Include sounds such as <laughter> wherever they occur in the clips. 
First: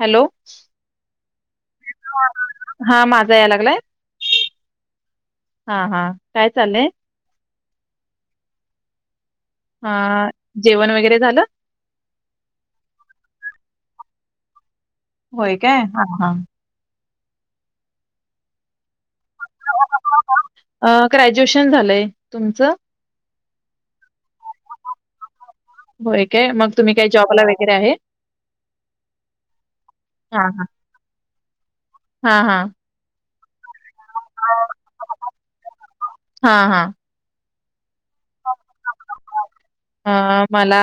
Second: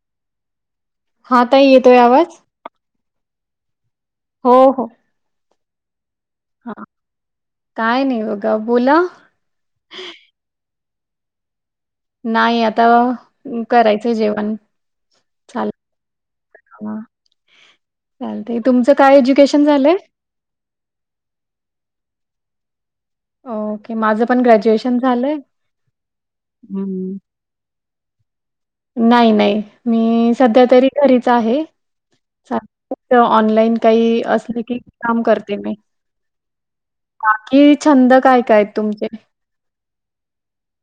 Hello हा ताई येतोय आवाज हा माझा याय लागलाय हो हो हा हा काय हा चालेय काय नाही ग बोला हा जेवण वगैरे झालं. नाही आता करायचंय जेवण होय काय हा हा ह चालत तुमचं काय एज्युकेशन झाले ग्रॅज्युएशन झालंय तुमचं. ओके माझं पण ग्रॅज्युएशन झालंय. होय काय मग तुम्ही काही जॉबला वगैरे आहे नाही नाही मी हा हा सध्या तरी घरीच आहे. हा हा ऑनलाईन काही असले की काम करते मी. हा बाकी छंद काय काय तुमचे. अ मला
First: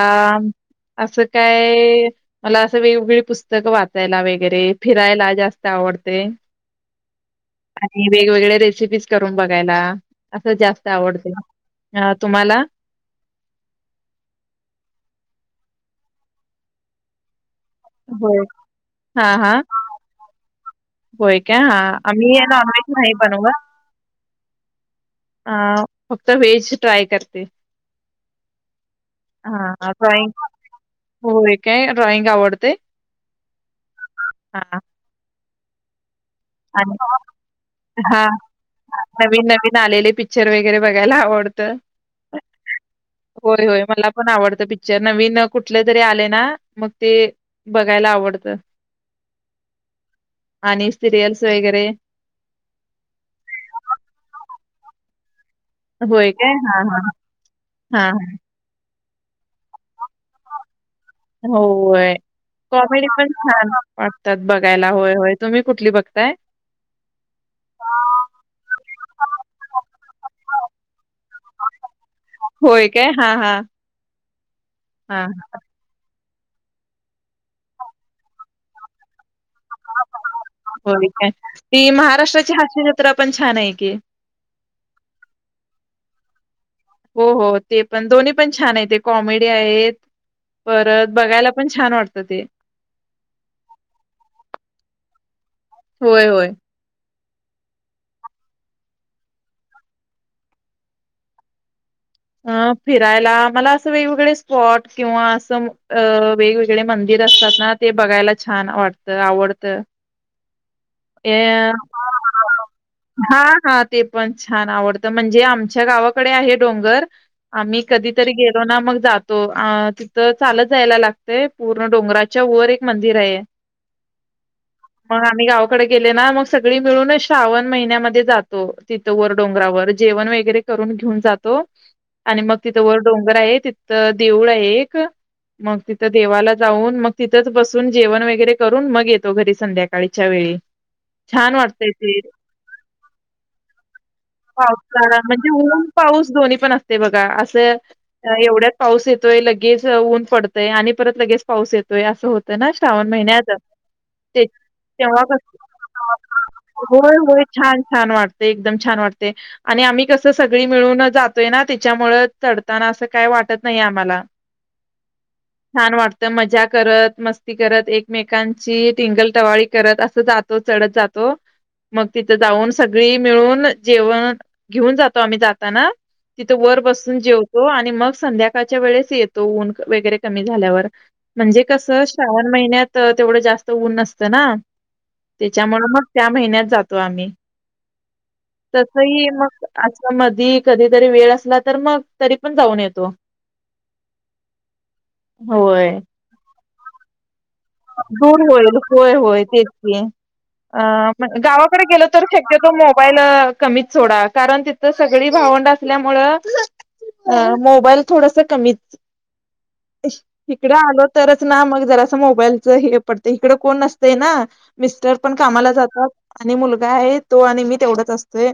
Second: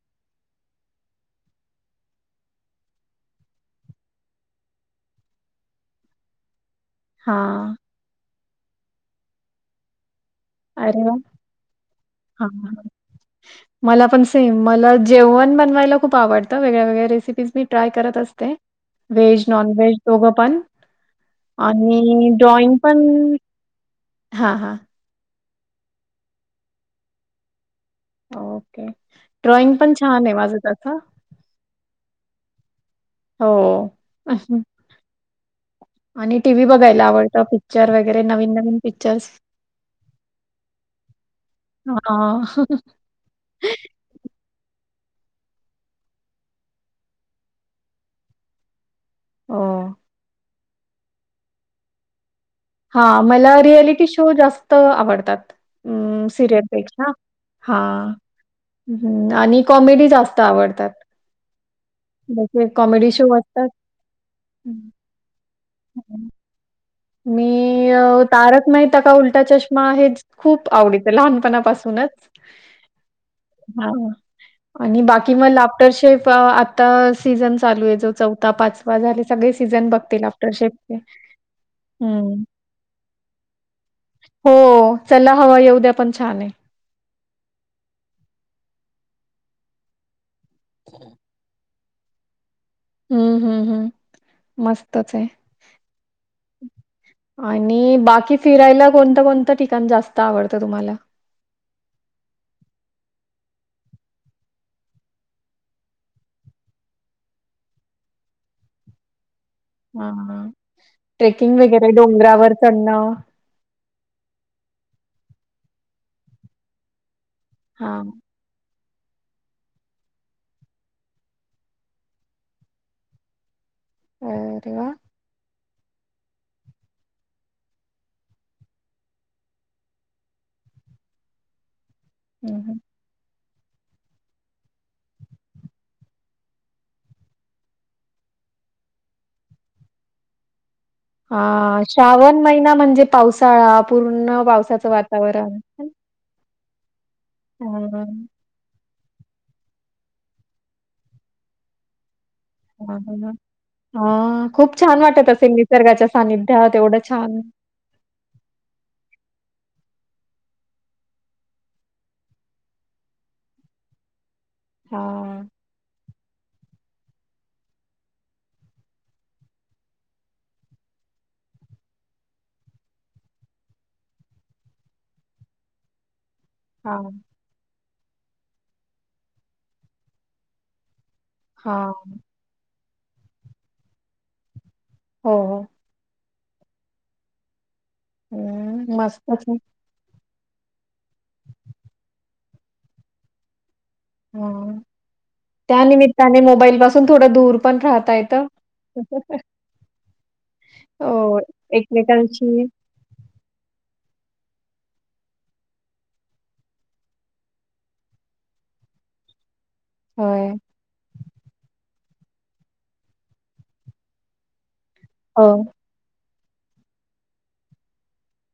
असं काय. मला असं वेगवेगळी पुस्तकं वाचायला वगैरे फिरायला जास्त आवडते. हा. आणि वेगवेगळे रेसिपीज करून बघायला असं जास्त अरे वाह! आवडते हा तुम्हाला. हा. मला पण सेम मला जेवण बनवायला खूप आवडतं वेळ्या वेगळ्या रेसिपीज मी. ट्राय करत होय. असते हा व्हेज हा नॉन व्हेज दोघं पण. होय काय हा आणि आम्ही ड्रॉइंग नॉनव्हेज पण नाही बनवत हा हा. अ फक्त व्हेज ट्राय करते. ओके ड्रॉइंग हा पण छान ड्रॉइंग आहे माझं त. होय काय ड्रॉइंग आवडते. हो अ. हा आणि टीव्ही आणि बघायला आवतं पिक्र वगरे हा नवीनवीन पिक्चर. पिक्चर्स नवीन नवीन आले पिक्चर. पिक्चर वगैरे बघायला आवडत हां. होय होय मला. पण आवडत पिक्चर नवीन कुठले तरी आले ना मग ते. बघायला आवडतं. हो! हा सिरिल्यस वगैरे हा मला रियालिटी शो जास्त आवडतात. हम्म होय काय हा हा सिरियलपेक्षा हा. हम्म आणि कॉमेडी जास्त आवडतात. होय. जसे कॉमेडी शो पण असतात. छान वाटतात बघायला हं. होय होय तुम्ही कुठली बघताय. मी. तारक माहता का उलटा चष्मा हे खूप आवडत लहानपणापासूनच. होय काय? हां, हां. हा आणि हां. बाकी मला तर आता सीझन चालू आहे जो चौथा पाचवा झालेत. सगळे सीझन बघते लॉफ्टर शेफ होय काय? ती महाराष्ट्राची हास्य जत्रा पण छान आहे की? हो चला हवा येऊद्या पण छान आहे. हो हो ते पण दोन्ही पण छान आहेत ते कॉमेडी आहेत परत बघायला पण. छान वाटत ते? हम्म हम्म हम्म मस्तच आहे. होय होय. आणि बाकी फिरायला कोणतं कोणतं ठिकाण जास्त आवडतं तुम्हाला. अ फिरायला मला असं वेगवेगळे स्पॉट किंवा असं वेगवेगळे मंदिर असतात ना? ते बघायला छान वाटतं आवडतं. हा ए ट्रेकिंग वगैरे डोंगरावर चढणं. हा हा. ते पण छान आवडत म्हणजे आमच्या गावाकडे आहे डोंगर आम्ही हां. कधीतरी गे तो ना मग जातो अ तिथं चालत जायला लागतय पूर्ण डोंगराच्या वर एक मंदिर आहे. <inaudible> अरे वा! मग आम्ही गावा कडे गेले ना मग सगळी मिळून श्रावण महिन्यामध्ये जातो तिथं वर डोंगरावर जेवण वगैरे, करून घेऊन जातो आणि मग हं, हं. तिथं वर डोंगर आहे तिथ देऊळ आहे एक मग तिथं देवाला जाऊन मग तिथंच बसून जेवण वगैरे करून मग येतो घरी संध्याकाळीच्या वेळी. छान हा वाटतय ते श्रावण महिना म्हणजे पावसाळा पूर्ण पावसाचं पावसाळा वातावरण. म्हणजे ऊन पाऊस दोन्ही पण असतय बघा असं हां, हां, एवढ्यात. पाऊस येतोय लगेच ऊन पडतयं आणि परत लगेच पाऊस येतोय असं होत. ना हां, श्रावण हां. महिन्यात ते हां, खूप छान तेव्हा वाटत कस असेल निसर्गाच्या सानिध्यात एवढं होय होय छान छान वाटतय एकदम छान वाटतय. आणि आम्ही कसं सगळी मिळून जातोय ना तेच्यामुंळ चढताना असं काय वाटत नाही आम्हाला. हां, छान वाटतं मजा करत मस्ती करत एकमेकांची टिंगल टवाळी करत अस जातो चढत जातो. मग तिथे जाऊन सगळी मिळून जेवण घेऊन जातो आम्ही जाताना. तिथं वर हां, बसून जेव तो आणि मग संध्याकाळच्या वेळेस येतो ऊन वगैरे कमी झाल्यावर म्हणजे कस हां. श्रावण महिन्यात तेवढं जास्त ऊन नसतं ना? हो, हो. त्याच्यामुळ मग त्या महिन्यात जातो आम्ही हं, तसही मस्तच आहे. मग आज काल मधी कधीतरी वेळ असला तर मग तरी पण जाऊन येतो. ह होय त्यानिमित्ताने मोबाईल पासून थोड दूर पण राहता दूर येतं. होईल होय होय तेच की. अ मग हो, गावाकडे गेलो तर एकमेकांशी शक्यतो मो बाईल कमीच सोडा कारण तिथं सगळी भावंड असल्यामुळं अ मोबाईल थोडासं कमीच अश.. होय. इकडे आलो तरच ना मग जरास मोबाईल चं हे पडतय इकडे कोण असते ना मिस्टर पण हो, कामाला जातात आणि मुलगा आहे तो आणि मी तेवढच असतोय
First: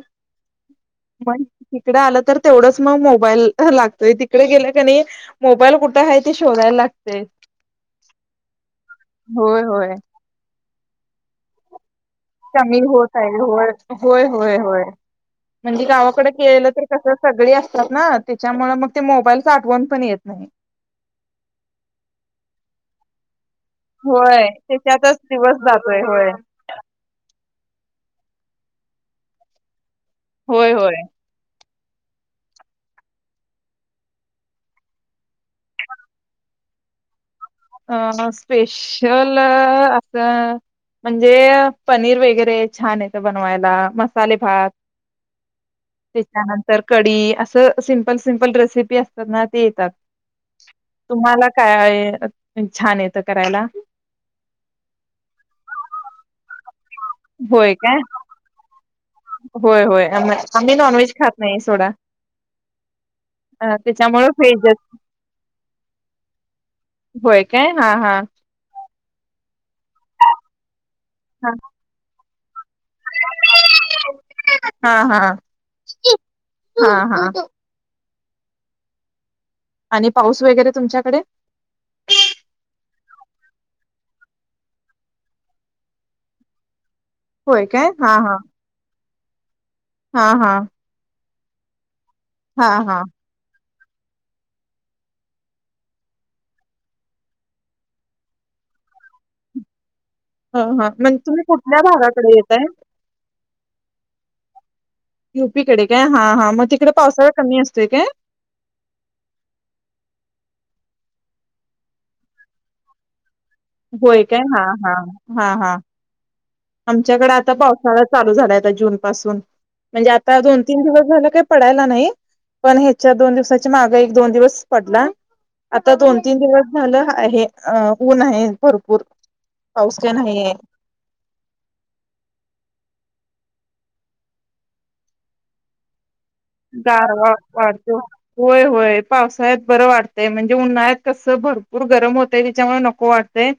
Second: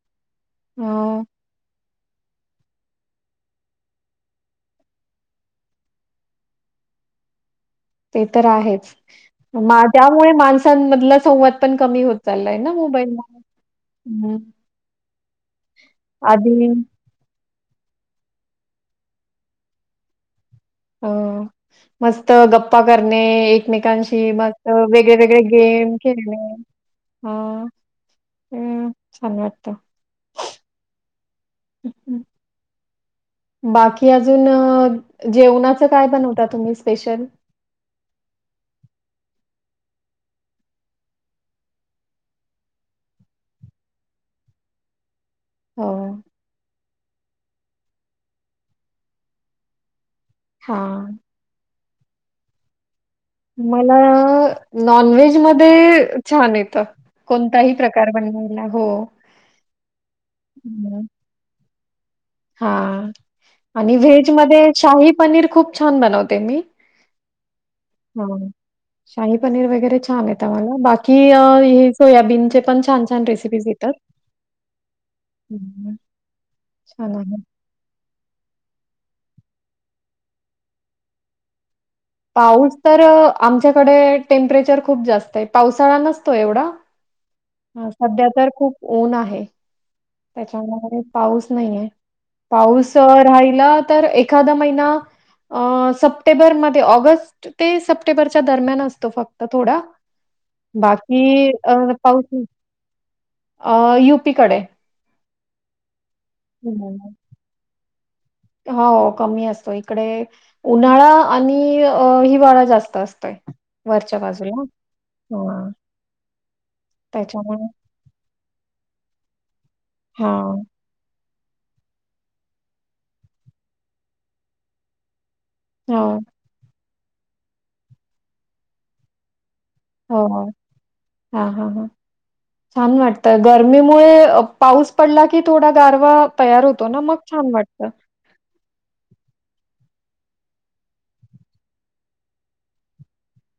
हो. भारीच की इकडं आलं तर तेवढच मग मोबाईल ह लागतोय तिकडं गेलं कणी मोबाईल कुठं आहे ते शोधायला लागतंय ते तर आहेच होय होय त्यामुळे मा माणसांमधला संवाद पण कमी होतो. कमी होत आहे होय हं, होय होय म्हणजे गावाकडे आधी गेलं तर कसं सगळी असत्यात ना त्याच्यामुळे मग ते मोबाईलचं आठवण पण येत नाही अ मस्त गप्पा करणे एक एकमेकांशी होय मग वेगळे त्याच्यातच वेगळे दिवस गेम जातोय होय खेळणे हो खूप छान वाटतं होय होय हम्म. बाकी अजून जेवणाचं काय बनवता तुम्ही स्पेशल अ न स्पेशल असं म्हणजे पनीर वगैरे छान येतं बनवायला मसाले भात हो. त्याच्यानंतर कढी असं सिंपल सिंपल रेसिपी असतात ना ते येतात हा मला काय आहे छान आहेत मला नॉनव्हेज मध्ये छान येतं. कोणताही होय काय प्रकार बनवायला. हो होय होय आ आम्ही नॉनव्हेज खात नाही सोडा हा अ, आणि त्याच्यामुळे व्हेज मध्ये व्हेजच शाही पनीर खूप छान बनवते. मी होय काय हा हा हा शाही पनीर वगैरे छान आहे. मला बाकी अ हा हे सोयाबीन चे पण छान छान रेसिपीज येतात हा हा हा छान आहे. हा आणि पाऊस वगैरे तुमच्याकडे पाऊस तर आमच्याकडे टेम्परेचर खूप जास्त आहे. पावसाळा नसतो. एवढा होय काय ह हा सध्या हा तर खूप ऊन आहे. हा हा त्याच्यामध्ये पाऊस नाहीय. हा पाऊस हा राहिला. तर एखादा महिना अ सप्टेंबर मध्ये ऑगस्ट ते सप्टेंबरच्या दरम्यान असतो. फक्त थोडा हा म्हणजे तुम्ही बाकी अ कुठल्या पाऊस भागाकडे न येताय अ यु पी कडे यु पी कडे काय हां हां मग तिकडे हम्म. पावसाळा कमी असतोय काय? हो कमी असतो. इकडे उन्हाळा आणि अ हिवाळा जास्त असतोय. वरच्या होय काय हा बाजूला हा हा आमच्याकडे आता त्याच्यामुळे पावसाळा चालू झालाय. जून पासून म्हणजे हा आता दोन तीन दिवस झालं काय पडायला नाही. पण ह्याच्या दोन दिवसाची माग एक दोन दिवस पडला आता हो दोन तीन दिवस झालं आहे. ऊन आहे भरपूर पाऊस काय हो हो नाहीये हा हा छान वाटतंय. गरमीमुळे पाऊस पडला की थोडा गारवा तयार होतो ना मग गारवा छान वाटत. वाढतो होय होय पावसाळ्यात बरं वाटतय. म्हणजे उन्हाळ्यात कसं भरपूर गरम होतय. त्याच्यामुळे नको वाटतंय.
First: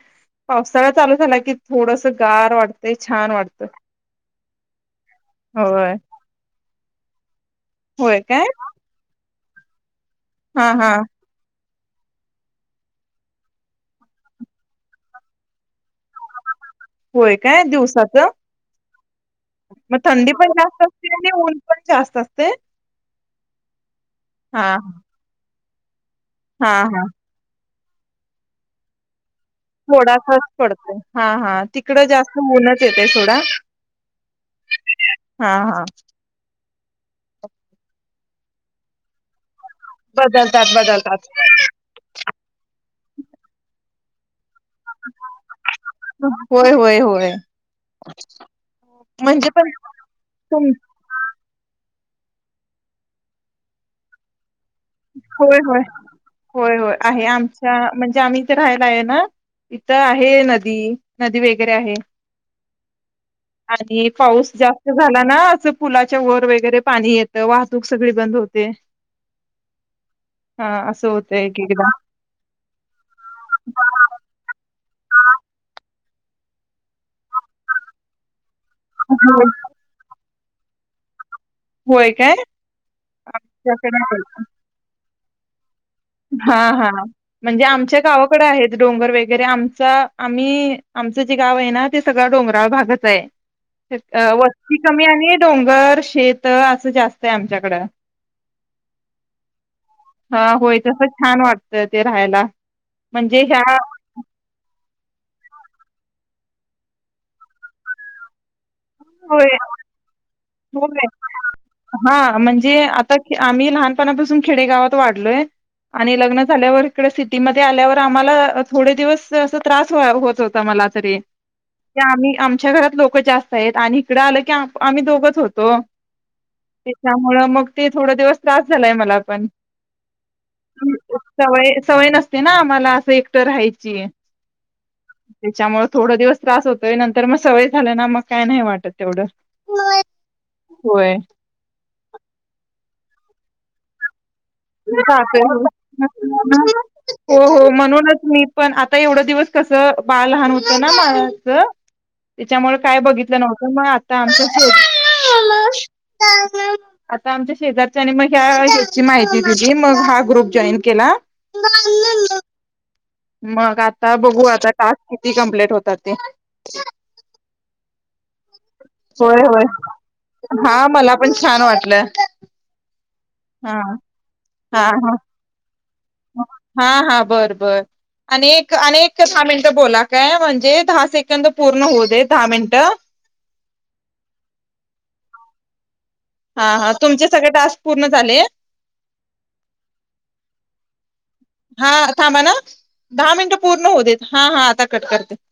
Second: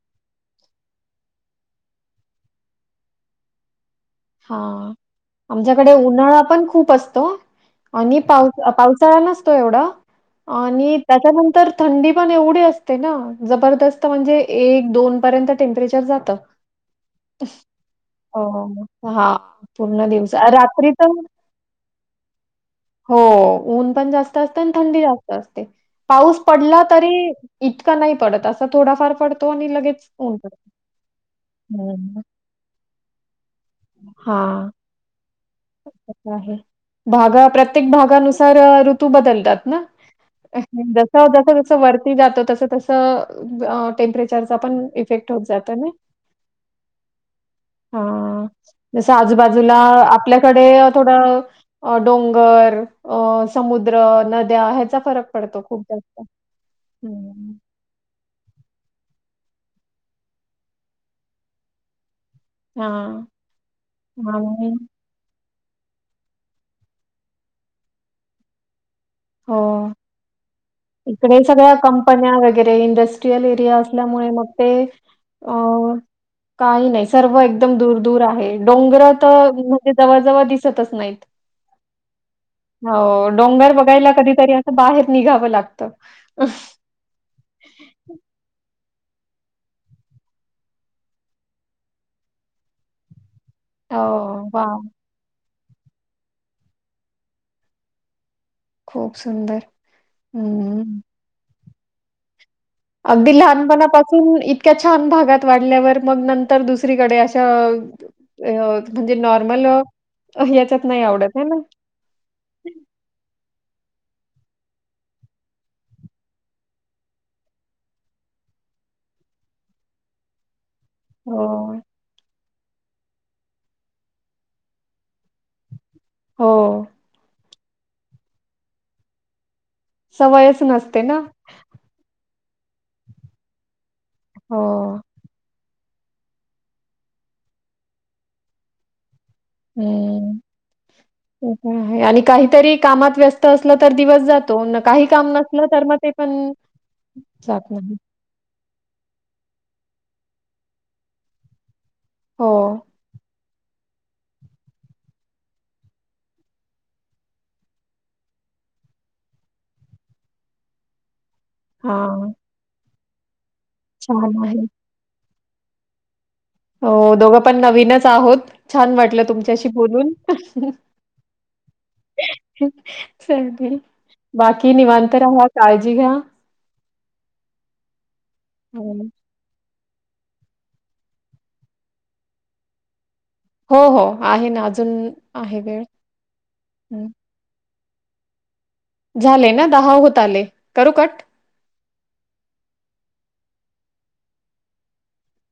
पावसाळा चालू झाला. की थोडस गार वाटत छान वाढत. हा आमच्याकडे उन्हाळा पण खूप असतो. आणि होय काय पाव पावसाळा नसतो एवढा हा हा आणि त्याच्यानंतर थंडी पण एवढी असते. ना जबरदस्त म्हणजे एक दोन पर्यंत टेम्परेचर जात. होय काय दिवसाच हां. मग पूर्ण थंडी दिवस अ, पण जास्त रात्री तर असते. आणि ऊन पण जास्त असते.? हो ऊन पण जास्त असते, हा आणि थंडी जास्त असते, पाऊस हा पडला हा तरी इतका नाही पडत असा थोडाफार पडत थोडा फारच पडतो. हा हा तिकड जास्त उनच येतय सोडा हा हा हा आहे भागा प्रत्येक भागानुसार ऋतू बदलतात. ना बदलतात जस, बदलतात जस, जस वरती जातो. तस, तस टेंपरेचर चा पण इफेक्ट होत. जाता. ना होय होय होय हा जस म्हणजे पण आजूबाजूला आ आपल्याकडे तुम थोड डोंगर समुद्र नद्या ह्याचा फरक होय, पडतो होय, खूप जास्त. होय, होय, आहे. हं. आमच्या म्हणजे आम्ही इथं रहायला हे ना इथं आहे नदी, नदी वगैरे आहे. हां. आणि पाऊस आणि जास्त झाला ना असं पुलाच्या वर वगैरे पाणी येतं, वाहतूक सगळी बंद होते. हो हा असं इकडे होतंय एक सगळ्या एकदा. कम पण्या वगैरे इंडस्ट्रियल एरिया असल्यामुळे मग ते अ काही नाही सर्व एकदम दूर-दूर आहे, डोंगरत होय ते जवळ -जवळ दिसतचं नाहीत, होय काय हो डोंगर आमच्याकडे बघायला आहेत. तेत बाहेर निघावं ला हा, हा म्हणजे आमच्या गावाकडे आहेत डोंगर वगैरे, आमचा आम्ही आमचं जे गाव आहे ना ते सगळा डोंगराळ भागच आहे, हो, वस्ती वॉव! कमी आहे डोंगर शेतं असं जास्त आहे आमच्याकडं. खूप सुंदर, हा होय हम्म मं तसं छान वाटतं इथे राहायला. अगदी म्हणजे ह्या लहानपणापासून तून, इतक्या छान भागात वाढल्यावर मग नंतर दुसरीकडे अशा अ अं म्हणजे होय नॉर्मलं याच्यात होय नाही आवडत हे ना? हा म्हणजे आता आम्ही लहानपणापासून खेडेगावात वाढलोय. आणि लग्न झाल्यावर इकडे सिटीमध्ये आल्यावर आम्हाला थोडे दिवस अस त्रास फार होत होता मला. ते हो, आम्ही आमच्या घरात लोक जास्त आहेत, आणि इकडं आलं की आम्ही दोघचं होतो. हो, त्याच्यामुळं मग ते थोडा दिवस त्रास झालाय मला पण. सवयचं नसते ना. सवय, सवय नसते ना आम्हाला असं एकटं राहायची. हो, त्याचामुळ थोडं दिवस त्रास होतोय, नंतर मग सवय झाला ना मग काय नाही वाटत तेवढं. ह्म्म, होय, हं, हं आणि काहीतरी कामात व्यस्त असलं तर दिवस जात काय तो म्हणून हो, हो जात नाही. म्हणूनच. मी पण आता एवढा दिवस कसं, बाळ लहान होतं ना माझं. हो. त्याच्यामुळे काय बघितलं नव्हतं मग आता आमचं आता आमच्या शेजारच्या आणि मग या ह्याची माहिती मी मग हा ग्रुप जॉईन केला. हो, मग आता बघू, आहे. आता टास्क किती कम्प्लेट होतात ते. हो दोघं पण नवीनच आहोत. छान वाटलं होय होय तुमच्याशी बोलून, अं, हं हा मला पण छान वाटलं हं. चालते, हा बाकी हा हा निवांत राहा काळजी घ्या. हा -हा, बरं -बरं आणि एक आणि एक, आणि हं. एक दहा मिनिटं बोला काय म्हणजे, दहा सेकंड पूर्ण होऊ दे दहा मिनिटं हो- हो आहे ना, अजून आहे वेळ. हा, हा हं. तुमचे सगळे टास्क पूर्ण झाले? झाले ना, दहा होत आले करू कट? हा थांबा ना, दहा मिनिटं पूर्ण होऊ देत हा- हा आता कर करते.